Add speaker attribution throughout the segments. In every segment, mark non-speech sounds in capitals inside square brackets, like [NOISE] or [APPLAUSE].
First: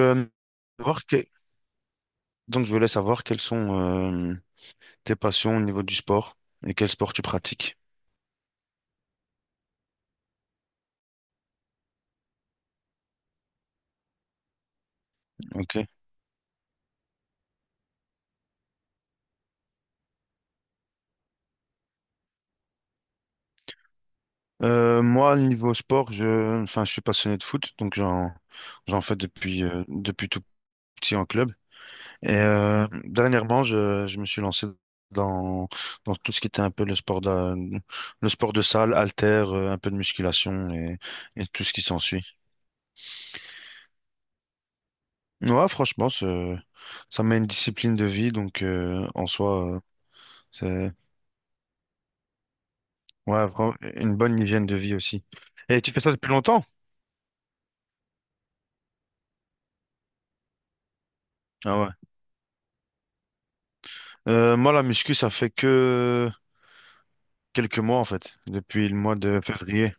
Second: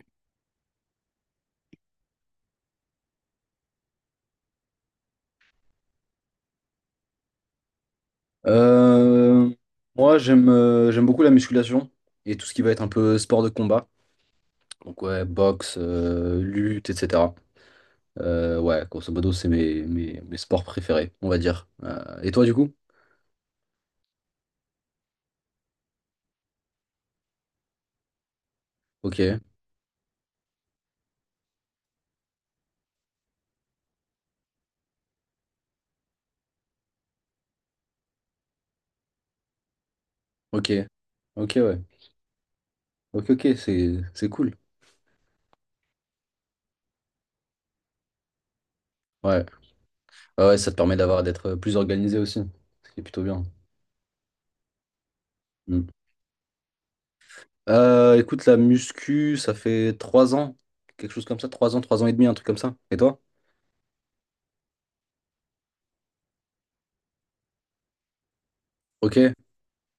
Speaker 1: Euh, voir que- Donc, je voulais savoir quelles sont tes passions au niveau du sport et quel sport tu pratiques.
Speaker 2: Euh, Moi, j'aime beaucoup la musculation et tout ce qui va être un peu sport de combat. Donc, ouais, boxe,
Speaker 1: Ok.
Speaker 2: lutte, etc. Ouais, grosso modo, c'est mes sports préférés, on va dire. Et toi, du coup?
Speaker 1: Moi, au niveau sport, enfin, je suis passionné de foot, donc j'en fais
Speaker 2: Ok,
Speaker 1: depuis tout petit en club. Et dernièrement, je me suis lancé dans, dans tout ce qui était un peu le sport de salle, haltère, un peu de musculation
Speaker 2: ok,
Speaker 1: et
Speaker 2: ok,
Speaker 1: tout ce
Speaker 2: ouais.
Speaker 1: qui s'ensuit.
Speaker 2: Ok, ok, c'est cool.
Speaker 1: Ouais, franchement, ça met une discipline de vie, donc, en
Speaker 2: Ouais.
Speaker 1: soi,
Speaker 2: Ah ouais, ça te
Speaker 1: euh,
Speaker 2: permet d'être plus organisé aussi, ce qui est plutôt bien.
Speaker 1: Ouais, vraiment, une bonne hygiène de vie aussi. Et
Speaker 2: Mm.
Speaker 1: tu fais ça depuis longtemps?
Speaker 2: Écoute, la muscu, ça fait 3 ans, quelque chose comme ça, trois
Speaker 1: Ah
Speaker 2: ans,
Speaker 1: ouais.
Speaker 2: 3 ans et demi, un truc comme ça. Et toi?
Speaker 1: Moi, la muscu, ça fait que quelques mois, en fait. Depuis le mois
Speaker 2: Ok,
Speaker 1: de février.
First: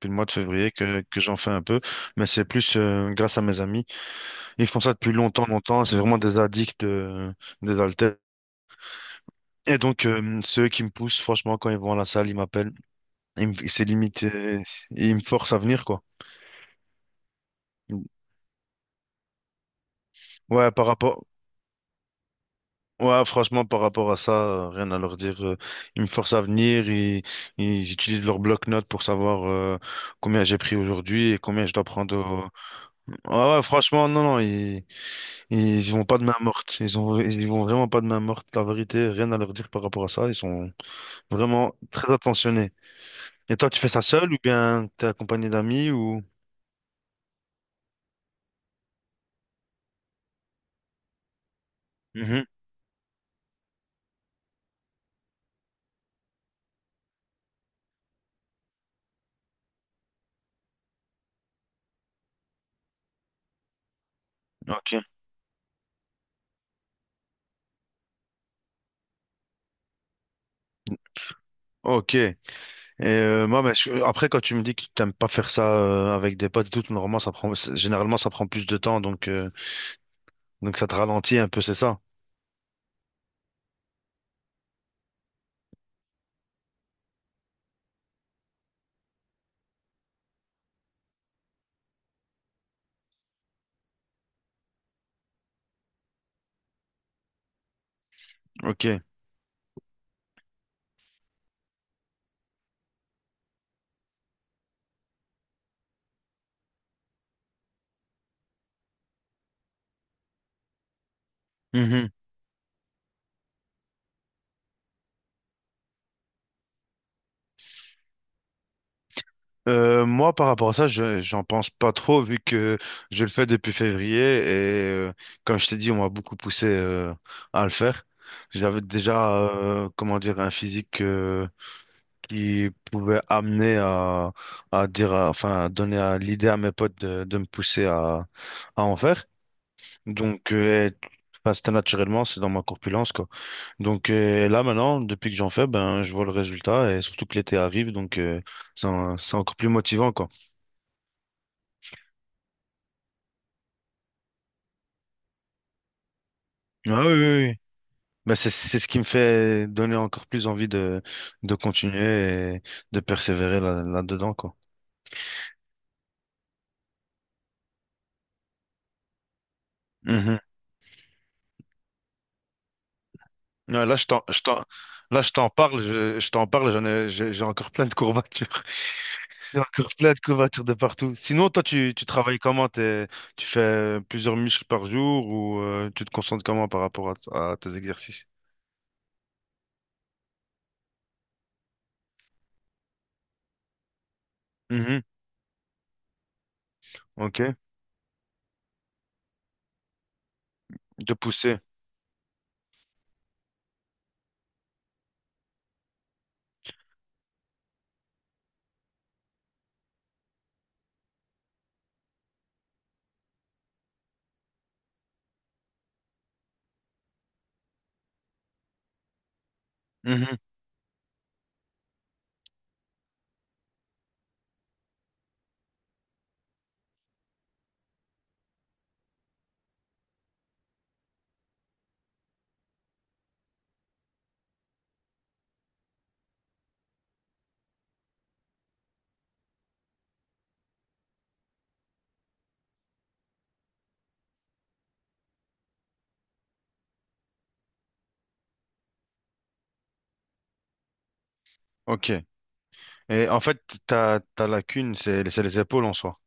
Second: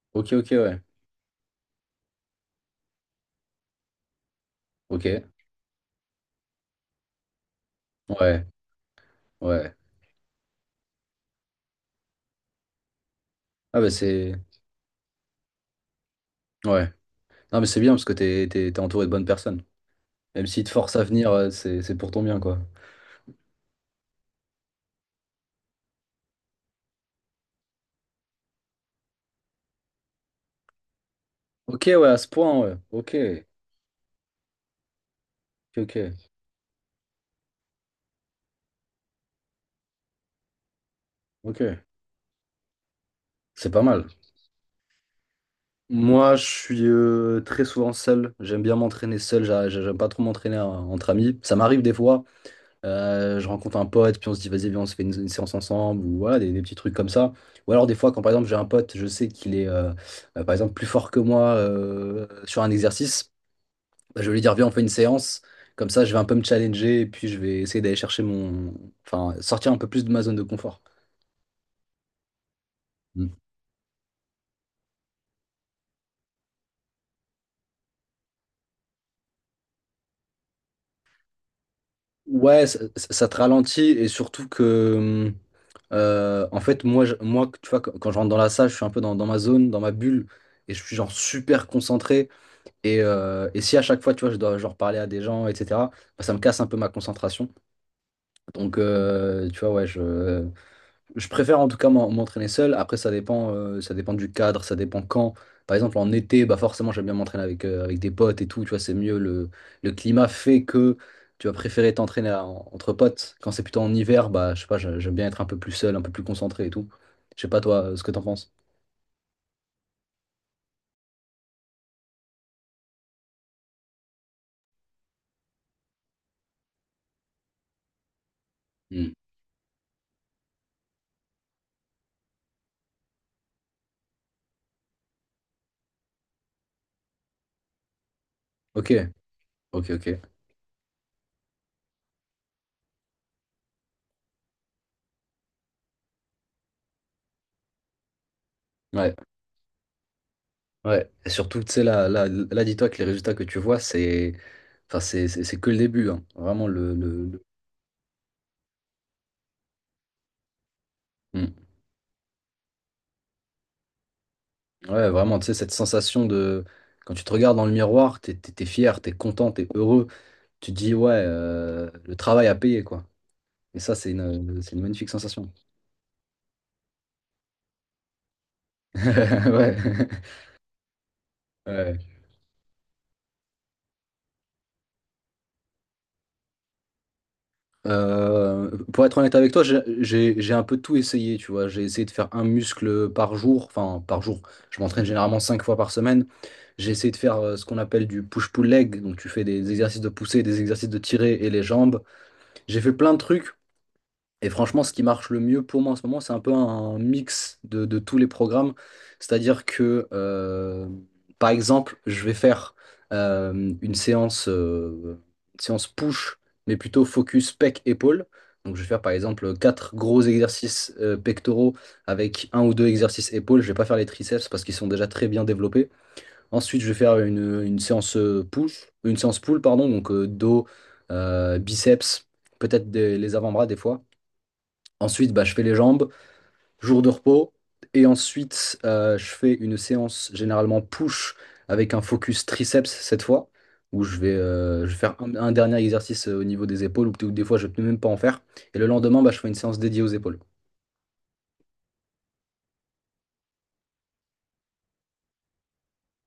Speaker 1: Depuis le mois de
Speaker 2: ok, ok,
Speaker 1: février
Speaker 2: ouais.
Speaker 1: que j'en fais un peu. Mais c'est plus grâce à mes amis. Ils font ça
Speaker 2: Ok,
Speaker 1: depuis longtemps, longtemps. C'est vraiment des addicts des haltères.
Speaker 2: ouais. Ouais.
Speaker 1: Et donc, c'est eux qui me poussent. Franchement, quand ils vont à la salle, ils m'appellent.
Speaker 2: Ah
Speaker 1: C'est
Speaker 2: bah
Speaker 1: limite,
Speaker 2: c'est.
Speaker 1: ils me forcent à venir, quoi.
Speaker 2: Ouais. Non mais c'est bien parce que t'es entouré de bonnes personnes. Même s'ils te
Speaker 1: Ouais, par
Speaker 2: forcent à
Speaker 1: rapport,
Speaker 2: venir, c'est pour ton bien, quoi.
Speaker 1: Ouais, franchement, par rapport à ça, rien à leur dire. Ils me forcent à venir, ils utilisent leur bloc-notes pour savoir combien j'ai pris aujourd'hui et combien je
Speaker 2: Ok,
Speaker 1: dois
Speaker 2: ouais,
Speaker 1: prendre.
Speaker 2: à ce
Speaker 1: au-
Speaker 2: point, ouais. Ok.
Speaker 1: Ouais, ouais, franchement, non, non, ils y
Speaker 2: Ok,
Speaker 1: vont pas de
Speaker 2: ok.
Speaker 1: main morte. Ils y vont vraiment pas de main morte. La vérité, rien à leur dire par rapport à ça. Ils sont
Speaker 2: Ok.
Speaker 1: vraiment très attentionnés. Et toi,
Speaker 2: C'est
Speaker 1: tu
Speaker 2: pas
Speaker 1: fais ça
Speaker 2: mal.
Speaker 1: seul ou bien t'es accompagné d'amis ou...
Speaker 2: Moi, je suis très souvent seul. J'aime bien m'entraîner seul. J'aime pas trop m'entraîner entre amis. Ça m'arrive des fois.
Speaker 1: Mhm.
Speaker 2: Je rencontre un pote, puis on se dit, vas-y, viens, on se fait une séance ensemble. Ou voilà, des petits trucs comme ça. Ou alors, des fois, quand par exemple, j'ai un pote, je sais qu'il est, par exemple, plus fort que moi sur un exercice. Bah, je vais lui dire, viens, on fait une
Speaker 1: Ok.
Speaker 2: séance. Comme ça, je vais un peu me challenger et puis je vais essayer d'aller chercher mon. Enfin, sortir un peu plus de ma zone de confort.
Speaker 1: Ok. Et
Speaker 2: Mm.
Speaker 1: moi, bah, après, quand tu me dis que t'aimes pas faire ça avec des potes et tout, normalement, généralement, ça prend plus de temps, donc ça te ralentit un peu, c'est ça?
Speaker 2: Ouais, ça te ralentit et surtout que. En fait, moi, moi, tu vois, quand je rentre dans la salle, je suis un peu dans, ma zone, dans ma bulle et je suis genre super concentré. Et si à chaque fois, tu vois, je dois genre parler à des gens, etc., bah, ça me casse un peu ma concentration. Donc,
Speaker 1: Ok.
Speaker 2: tu vois, ouais, je. Je préfère en tout cas m'entraîner seul. Après, ça dépend du cadre, ça dépend quand. Par exemple, en été, bah forcément, j'aime bien m'entraîner avec des potes et tout. Tu vois, c'est mieux. Le climat fait que tu vas préférer entre potes. Quand c'est plutôt en hiver, bah je sais pas, j'aime bien être un peu plus seul, un peu plus concentré et tout. Je sais pas, toi, ce que t'en penses.
Speaker 1: Moi, par rapport à ça, j'en pense pas trop vu que je le fais depuis février et euh, comme je t'ai dit, on m'a beaucoup poussé à le faire. J'avais
Speaker 2: Hmm.
Speaker 1: déjà, comment dire, un physique qui pouvait amener à dire, enfin, à donner l'idée à mes potes de me pousser à
Speaker 2: Ok,
Speaker 1: en faire.
Speaker 2: ok, ok.
Speaker 1: Donc, enfin, c'était naturellement, c'est dans ma corpulence, quoi. Donc, là, maintenant, depuis que j'en fais, ben, je vois le résultat et surtout que l'été arrive, donc euh, c'est
Speaker 2: Ouais,
Speaker 1: en- c'est encore plus motivant, quoi.
Speaker 2: ouais. Et surtout, tu sais, là, là, là, dis-toi que les résultats que tu vois, c'est, enfin, c'est que le début, hein. Vraiment.
Speaker 1: Ah oui, oui, oui. Bah, c'est ce qui me fait donner encore plus envie de,
Speaker 2: Hmm.
Speaker 1: de continuer et de persévérer là, là-dedans, quoi.
Speaker 2: Ouais, vraiment, tu sais, cette sensation de. Quand tu te regardes dans le miroir, t'es fier, t'es content, t'es heureux.
Speaker 1: Mhm.
Speaker 2: Tu te dis, ouais, le travail a payé, quoi. Et
Speaker 1: Ouais,
Speaker 2: ça, c'est une, c'est une magnifique
Speaker 1: là, je t'en
Speaker 2: sensation. [LAUGHS]
Speaker 1: parle, je t'en parle, j'ai encore plein de courbatures. [LAUGHS] J'ai
Speaker 2: Ouais.
Speaker 1: encore plein de courbatures de partout. Sinon, toi, tu,
Speaker 2: Ouais.
Speaker 1: tu travailles comment? Tu fais plusieurs muscles par jour ou tu te concentres comment par rapport à tes exercices?
Speaker 2: Pour être honnête avec toi, j'ai un peu tout essayé, tu vois. J'ai essayé de faire un muscle par jour, enfin par jour. Je
Speaker 1: Mhm.
Speaker 2: m'entraîne généralement cinq fois par semaine. J'ai essayé de faire
Speaker 1: Ok.
Speaker 2: ce qu'on appelle du push-pull leg, donc tu fais des exercices de poussée, des exercices de
Speaker 1: De
Speaker 2: tirer et
Speaker 1: pousser.
Speaker 2: les jambes. J'ai fait plein de trucs. Et franchement, ce qui marche le mieux pour moi en ce moment, c'est un peu un mix de tous les programmes. C'est-à-dire que, par exemple, je vais faire euh, une séance, euh, une séance push, mais plutôt focus pec-épaule. Donc, je vais faire par exemple quatre gros
Speaker 1: Mhm.
Speaker 2: exercices pectoraux avec un ou deux exercices épaules. Je vais pas faire les triceps parce qu'ils sont déjà très bien développés. Ensuite, je vais faire une séance push, une séance pull, pardon, donc dos, biceps, peut-être les avant-bras des fois. Ensuite, bah, je fais les jambes, jour de repos. Et ensuite, je fais une séance généralement push avec un focus triceps cette fois, où je vais faire un dernier exercice au niveau des épaules, ou peut-être des fois je ne peux même pas en faire. Et le lendemain, bah, je fais une séance dédiée aux épaules.
Speaker 1: Ok. Et en fait, ta lacune, c'est les épaules en soi.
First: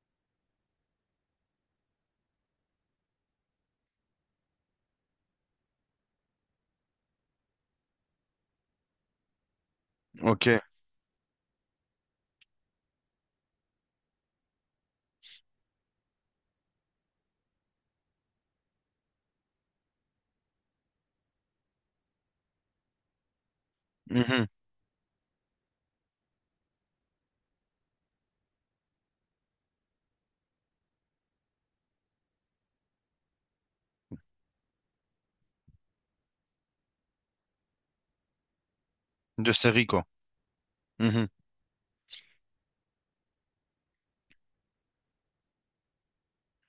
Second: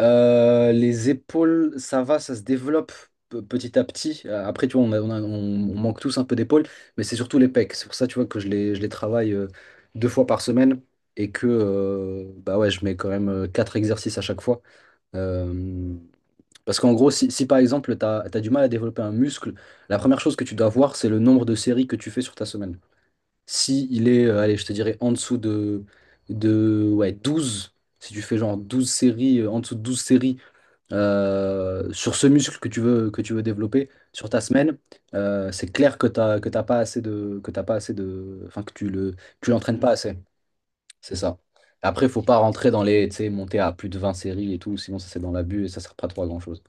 Speaker 2: Les épaules, ça va, ça se développe petit à petit. Après, tu vois, on manque tous un peu d'épaules, mais c'est surtout les pecs. C'est pour ça, tu vois, que je les travaille deux fois par
Speaker 1: Ok.
Speaker 2: semaine et que bah ouais, je mets quand même quatre exercices à chaque fois. Euh, Parce qu'en gros, si par exemple, tu as, du mal à développer un muscle, la première chose que tu dois voir, c'est le nombre de séries que tu fais sur ta semaine. Si il est,
Speaker 1: Mhm.
Speaker 2: allez, je te dirais en dessous de, ouais, 12. Si tu fais genre 12 séries, en dessous de 12 séries sur ce muscle que tu veux développer sur ta semaine, c'est clair que t'as pas assez de, enfin, que tu le, tu
Speaker 1: De
Speaker 2: l'entraînes
Speaker 1: série,
Speaker 2: pas
Speaker 1: quoi.
Speaker 2: assez. C'est
Speaker 1: Mhm.
Speaker 2: ça. Après, il faut pas rentrer dans les, tu sais, monter à plus de 20 séries et tout, sinon ça c'est dans l'abus et ça sert pas trop à grand-chose.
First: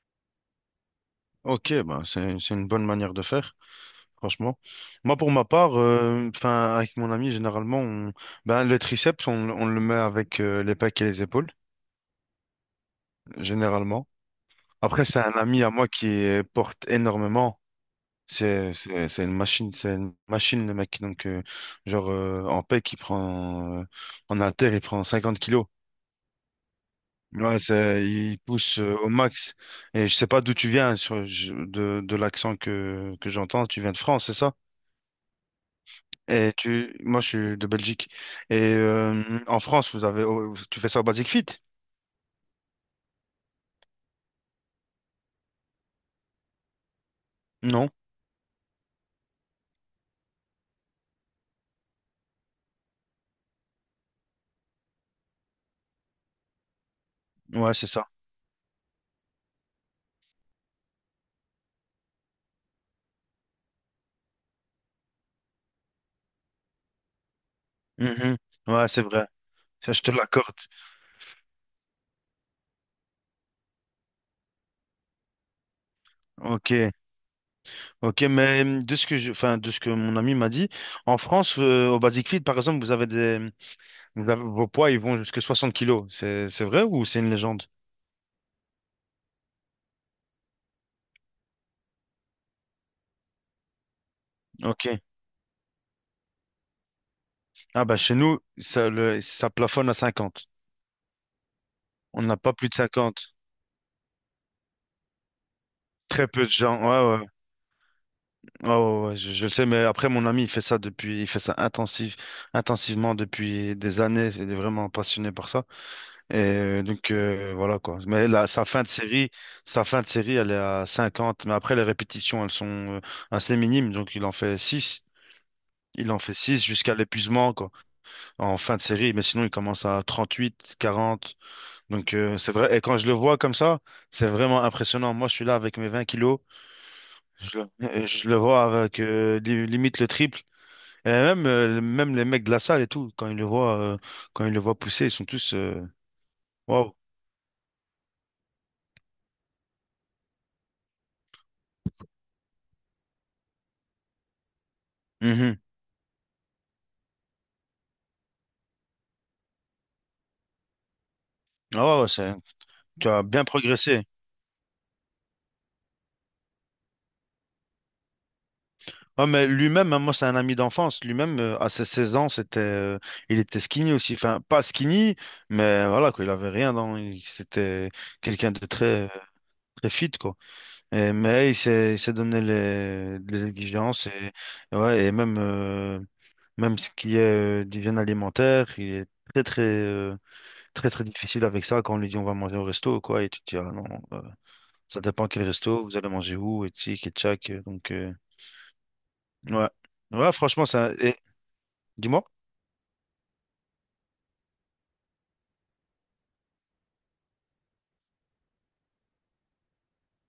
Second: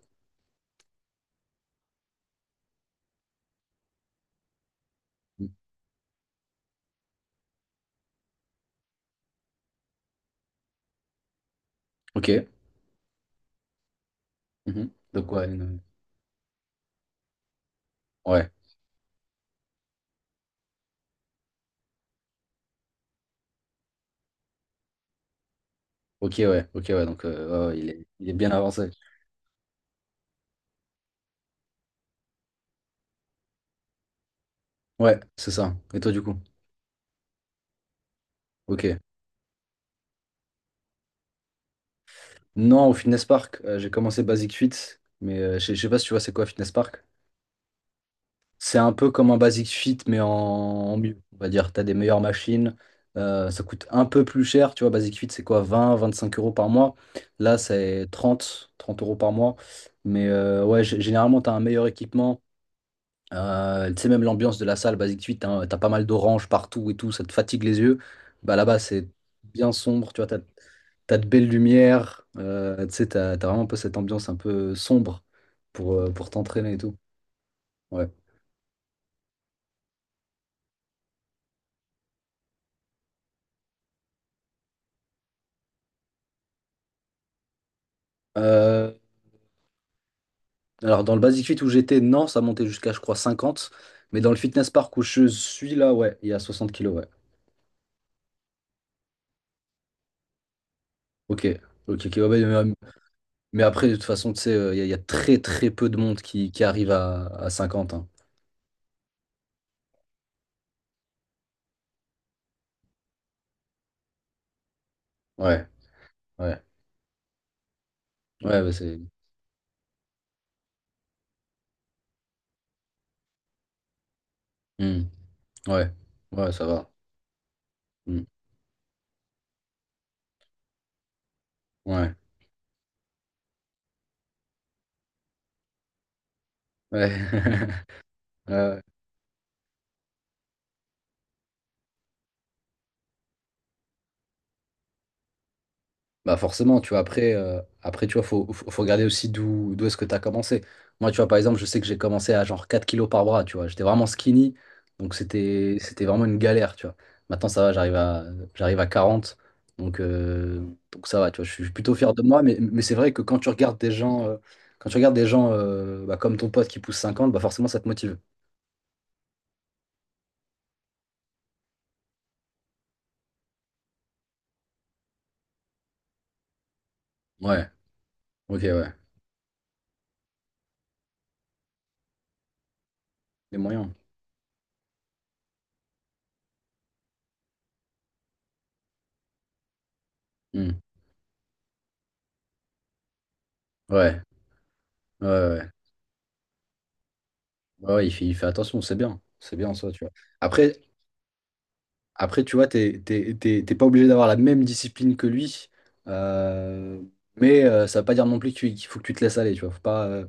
Speaker 1: Ok, bah, c'est une bonne manière de faire, franchement. Moi, pour ma
Speaker 2: Mm.
Speaker 1: part, enfin, avec mon ami, généralement, ben, le triceps, on le met avec les pecs et les épaules,
Speaker 2: Ok.
Speaker 1: généralement.
Speaker 2: Mhm.
Speaker 1: Après, c'est
Speaker 2: Donc
Speaker 1: un
Speaker 2: ouais,
Speaker 1: ami à moi qui porte énormément.
Speaker 2: ouais.
Speaker 1: C'est une machine, c'est une machine, le mec. Donc, genre, en pec, il prend, en haltère, il prend 50 kilos.
Speaker 2: Ok, ouais, ok, ouais. Donc
Speaker 1: Ouais,
Speaker 2: ouais, ouais, il est, il est
Speaker 1: il
Speaker 2: bien
Speaker 1: pousse
Speaker 2: avancé.
Speaker 1: au max. Et je sais pas d'où tu viens sur, de l'accent que j'entends. Tu viens de France, c'est ça?
Speaker 2: Ouais, c'est ça. Et toi du coup?
Speaker 1: Moi, je suis de Belgique. Et
Speaker 2: Ok.
Speaker 1: en France, oh, tu fais ça au Basic Fit?
Speaker 2: Non, au Fitness Park, j'ai commencé Basic Fit, mais je sais pas si tu vois c'est quoi Fitness Park.
Speaker 1: Non?
Speaker 2: C'est un peu comme un Basic Fit, mais en mieux. On va dire, tu as des meilleures machines. Ça coûte un peu plus cher. Tu vois, Basic Fit, c'est quoi? 20-25 € par mois. Là,
Speaker 1: Ouais, c'est
Speaker 2: c'est
Speaker 1: ça.
Speaker 2: trente euros par mois. Mais ouais, généralement, tu as un meilleur équipement. Tu sais, même l'ambiance de la salle, Basic Fit, tu as, pas mal d'oranges partout et tout. Ça te fatigue les yeux.
Speaker 1: Mhm.
Speaker 2: Bah, là-bas,
Speaker 1: Ouais, c'est
Speaker 2: c'est
Speaker 1: vrai.
Speaker 2: bien
Speaker 1: Ça, je te
Speaker 2: sombre. Tu vois, tu
Speaker 1: l'accorde.
Speaker 2: as, de belles lumières. Tu sais, tu as, vraiment un peu cette ambiance un peu sombre pour t'entraîner et
Speaker 1: Ok,
Speaker 2: tout. Ouais.
Speaker 1: ok. Mais de ce enfin, de ce que mon ami m'a dit, en France, au Basic Fit, par exemple, vous avez des, vous avez- vos poids, ils vont jusqu'à 60 kilos. C'est vrai ou c'est une légende?
Speaker 2: Euh, Alors, dans le Basic Fit où j'étais, non, ça montait jusqu'à, je crois, 50. Mais dans le Fitness
Speaker 1: Ok.
Speaker 2: Park où je suis là, ouais, il y a 60 kilos, ouais.
Speaker 1: Ah bah chez nous, ça plafonne à 50.
Speaker 2: Ok, ok, ok, ouais,
Speaker 1: On n'a pas
Speaker 2: ouais,
Speaker 1: plus
Speaker 2: mais,
Speaker 1: de 50,
Speaker 2: mais après, de toute façon, tu sais, il y a très, très peu de monde
Speaker 1: Très peu de
Speaker 2: qui
Speaker 1: gens.
Speaker 2: arrive
Speaker 1: Ouais, ouais.
Speaker 2: à 50, hein.
Speaker 1: Ouais, ouais, ouais, je le sais, mais après mon ami, il fait ça intensivement depuis des années. Il est vraiment passionné par ça.
Speaker 2: Ouais,
Speaker 1: Et
Speaker 2: ouais,
Speaker 1: donc voilà quoi. Mais là,
Speaker 2: ouais,
Speaker 1: sa
Speaker 2: bah,
Speaker 1: fin de
Speaker 2: c'est.
Speaker 1: série, sa fin de série, elle est à 50. Mais après les répétitions, elles sont euh, assez minimes. Donc il en fait
Speaker 2: Hmm,
Speaker 1: 6,
Speaker 2: ouais,
Speaker 1: Il en fait
Speaker 2: ouais,
Speaker 1: 6
Speaker 2: ça va.
Speaker 1: jusqu'à l'épuisement quoi.
Speaker 2: Hmm,
Speaker 1: En fin de série. Mais sinon, il commence à 38, 40.
Speaker 2: ouais,
Speaker 1: Donc, c'est vrai. Et quand je le vois comme ça, c'est vraiment impressionnant. Moi, je suis là avec mes 20 kilos.
Speaker 2: ouais.
Speaker 1: Je le,
Speaker 2: [LAUGHS]
Speaker 1: euh, je le vois
Speaker 2: Ouais,
Speaker 1: avec limite le triple. Et même les mecs de la salle et tout, quand ils le voient, quand ils le voient pousser, ils sont tous
Speaker 2: bah forcément, tu
Speaker 1: waouh.
Speaker 2: vois, après tu vois, faut regarder aussi d'où est-ce que tu as commencé. Moi, tu vois, par exemple, je sais que j'ai commencé à genre 4 kilos par bras, tu vois. J'étais vraiment skinny, donc
Speaker 1: Mhm.
Speaker 2: c'était vraiment une galère, tu vois. Maintenant, ça va, j'arrive à 40, donc, euh, donc ça va, tu vois. Je suis plutôt
Speaker 1: Ah ouais, ouais,
Speaker 2: fier de moi, mais c'est
Speaker 1: tu
Speaker 2: vrai que
Speaker 1: as bien progressé.
Speaker 2: quand tu regardes des gens bah, comme ton pote qui pousse 50, bah forcément, ça te motive.
Speaker 1: Ah, mais lui-même, hein, moi, c'est un ami d'enfance. Lui-même, à ses 16 ans, il était skinny aussi. Enfin, pas skinny, mais voilà, quoi, il avait rien dans.
Speaker 2: Ouais,
Speaker 1: C'était quelqu'un
Speaker 2: ok,
Speaker 1: de
Speaker 2: ouais.
Speaker 1: très, très fit, quoi. Mais il s'est donné les
Speaker 2: Les moyens.
Speaker 1: exigences et ouais, et même ce qui est d'hygiène alimentaire, il est très, très,
Speaker 2: Hmm.
Speaker 1: très, très difficile avec ça quand on lui dit on va manger au resto, quoi. Et tu te dis, ah non,
Speaker 2: Ouais,
Speaker 1: euh, ça dépend
Speaker 2: ouais,
Speaker 1: quel
Speaker 2: ouais.
Speaker 1: resto, vous allez manger où, et tic, et tchac. euh, Donc,
Speaker 2: Ouais, ouais, il
Speaker 1: euh,
Speaker 2: fait, il fait attention, c'est bien. C'est
Speaker 1: ouais.
Speaker 2: bien ça, tu vois.
Speaker 1: Ouais, franchement,
Speaker 2: Après,
Speaker 1: ça. Et, dis-moi.
Speaker 2: Après, tu vois, t'es pas obligé d'avoir la même discipline que lui, euh, mais ça veut pas dire non plus qu'il faut que tu te laisses aller, tu vois. Faut pas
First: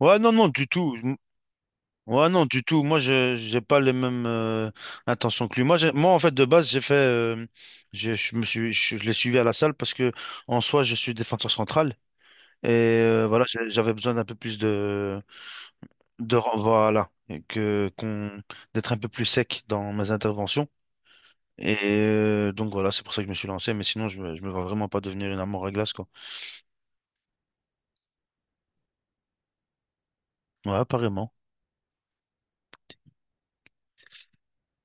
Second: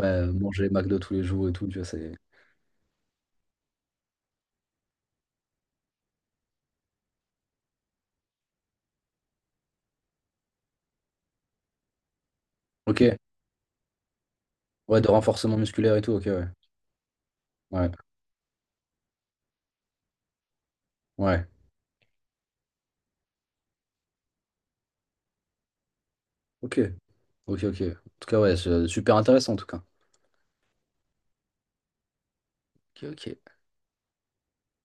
Speaker 1: Ouais, non, non, du
Speaker 2: manger
Speaker 1: tout.
Speaker 2: McDo tous les jours et tout, tu vois, c'est.
Speaker 1: Ouais, non, du tout. Moi, je j'ai pas les mêmes intentions que lui. Moi, moi, en fait, de base, j'ai fait, j'ai- je me suis, je l'ai suivi à la salle parce que, en soi, je suis défenseur central et
Speaker 2: Ok,
Speaker 1: voilà, j'avais besoin d'un peu plus
Speaker 2: ouais, de
Speaker 1: de,
Speaker 2: renforcement musculaire et tout, ok,
Speaker 1: de,
Speaker 2: ouais.
Speaker 1: ren- voilà, et
Speaker 2: Ouais,
Speaker 1: que qu'on d'être un peu plus sec dans mes interventions.
Speaker 2: ouais,
Speaker 1: Et donc voilà, c'est pour ça que je me suis lancé. Mais sinon, je me vois vraiment pas devenir une armoire à glace, quoi.
Speaker 2: ok, ok, ok. En tout cas, ouais, c'est super intéressant, en tout cas.
Speaker 1: Ouais, apparemment.
Speaker 2: Ok, ok.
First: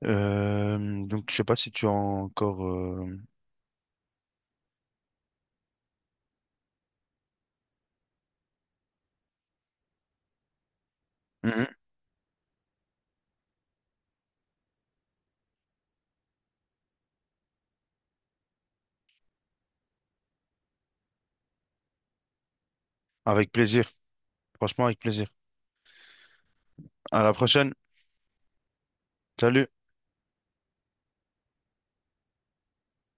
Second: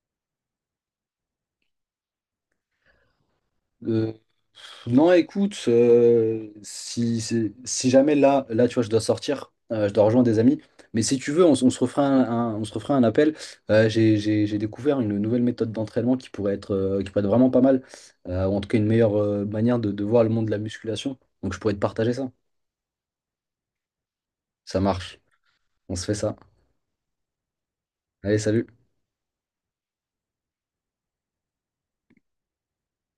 Speaker 1: Donc, je sais pas si tu as encore.
Speaker 2: Euh, non, écoute, si jamais là, là, tu vois, je dois sortir, je dois rejoindre des amis. Mais si tu veux, on
Speaker 1: Mhm.
Speaker 2: se refera un, un- on se refera un appel. J'ai découvert une nouvelle méthode d'entraînement qui pourrait être vraiment pas mal, ou en tout cas une meilleure manière de voir le monde de la musculation. Donc je pourrais te partager ça.
Speaker 1: Avec plaisir.
Speaker 2: Ça
Speaker 1: Franchement, avec
Speaker 2: marche.
Speaker 1: plaisir.
Speaker 2: On se fait ça.
Speaker 1: À la prochaine.
Speaker 2: Allez, salut.
Speaker 1: Salut.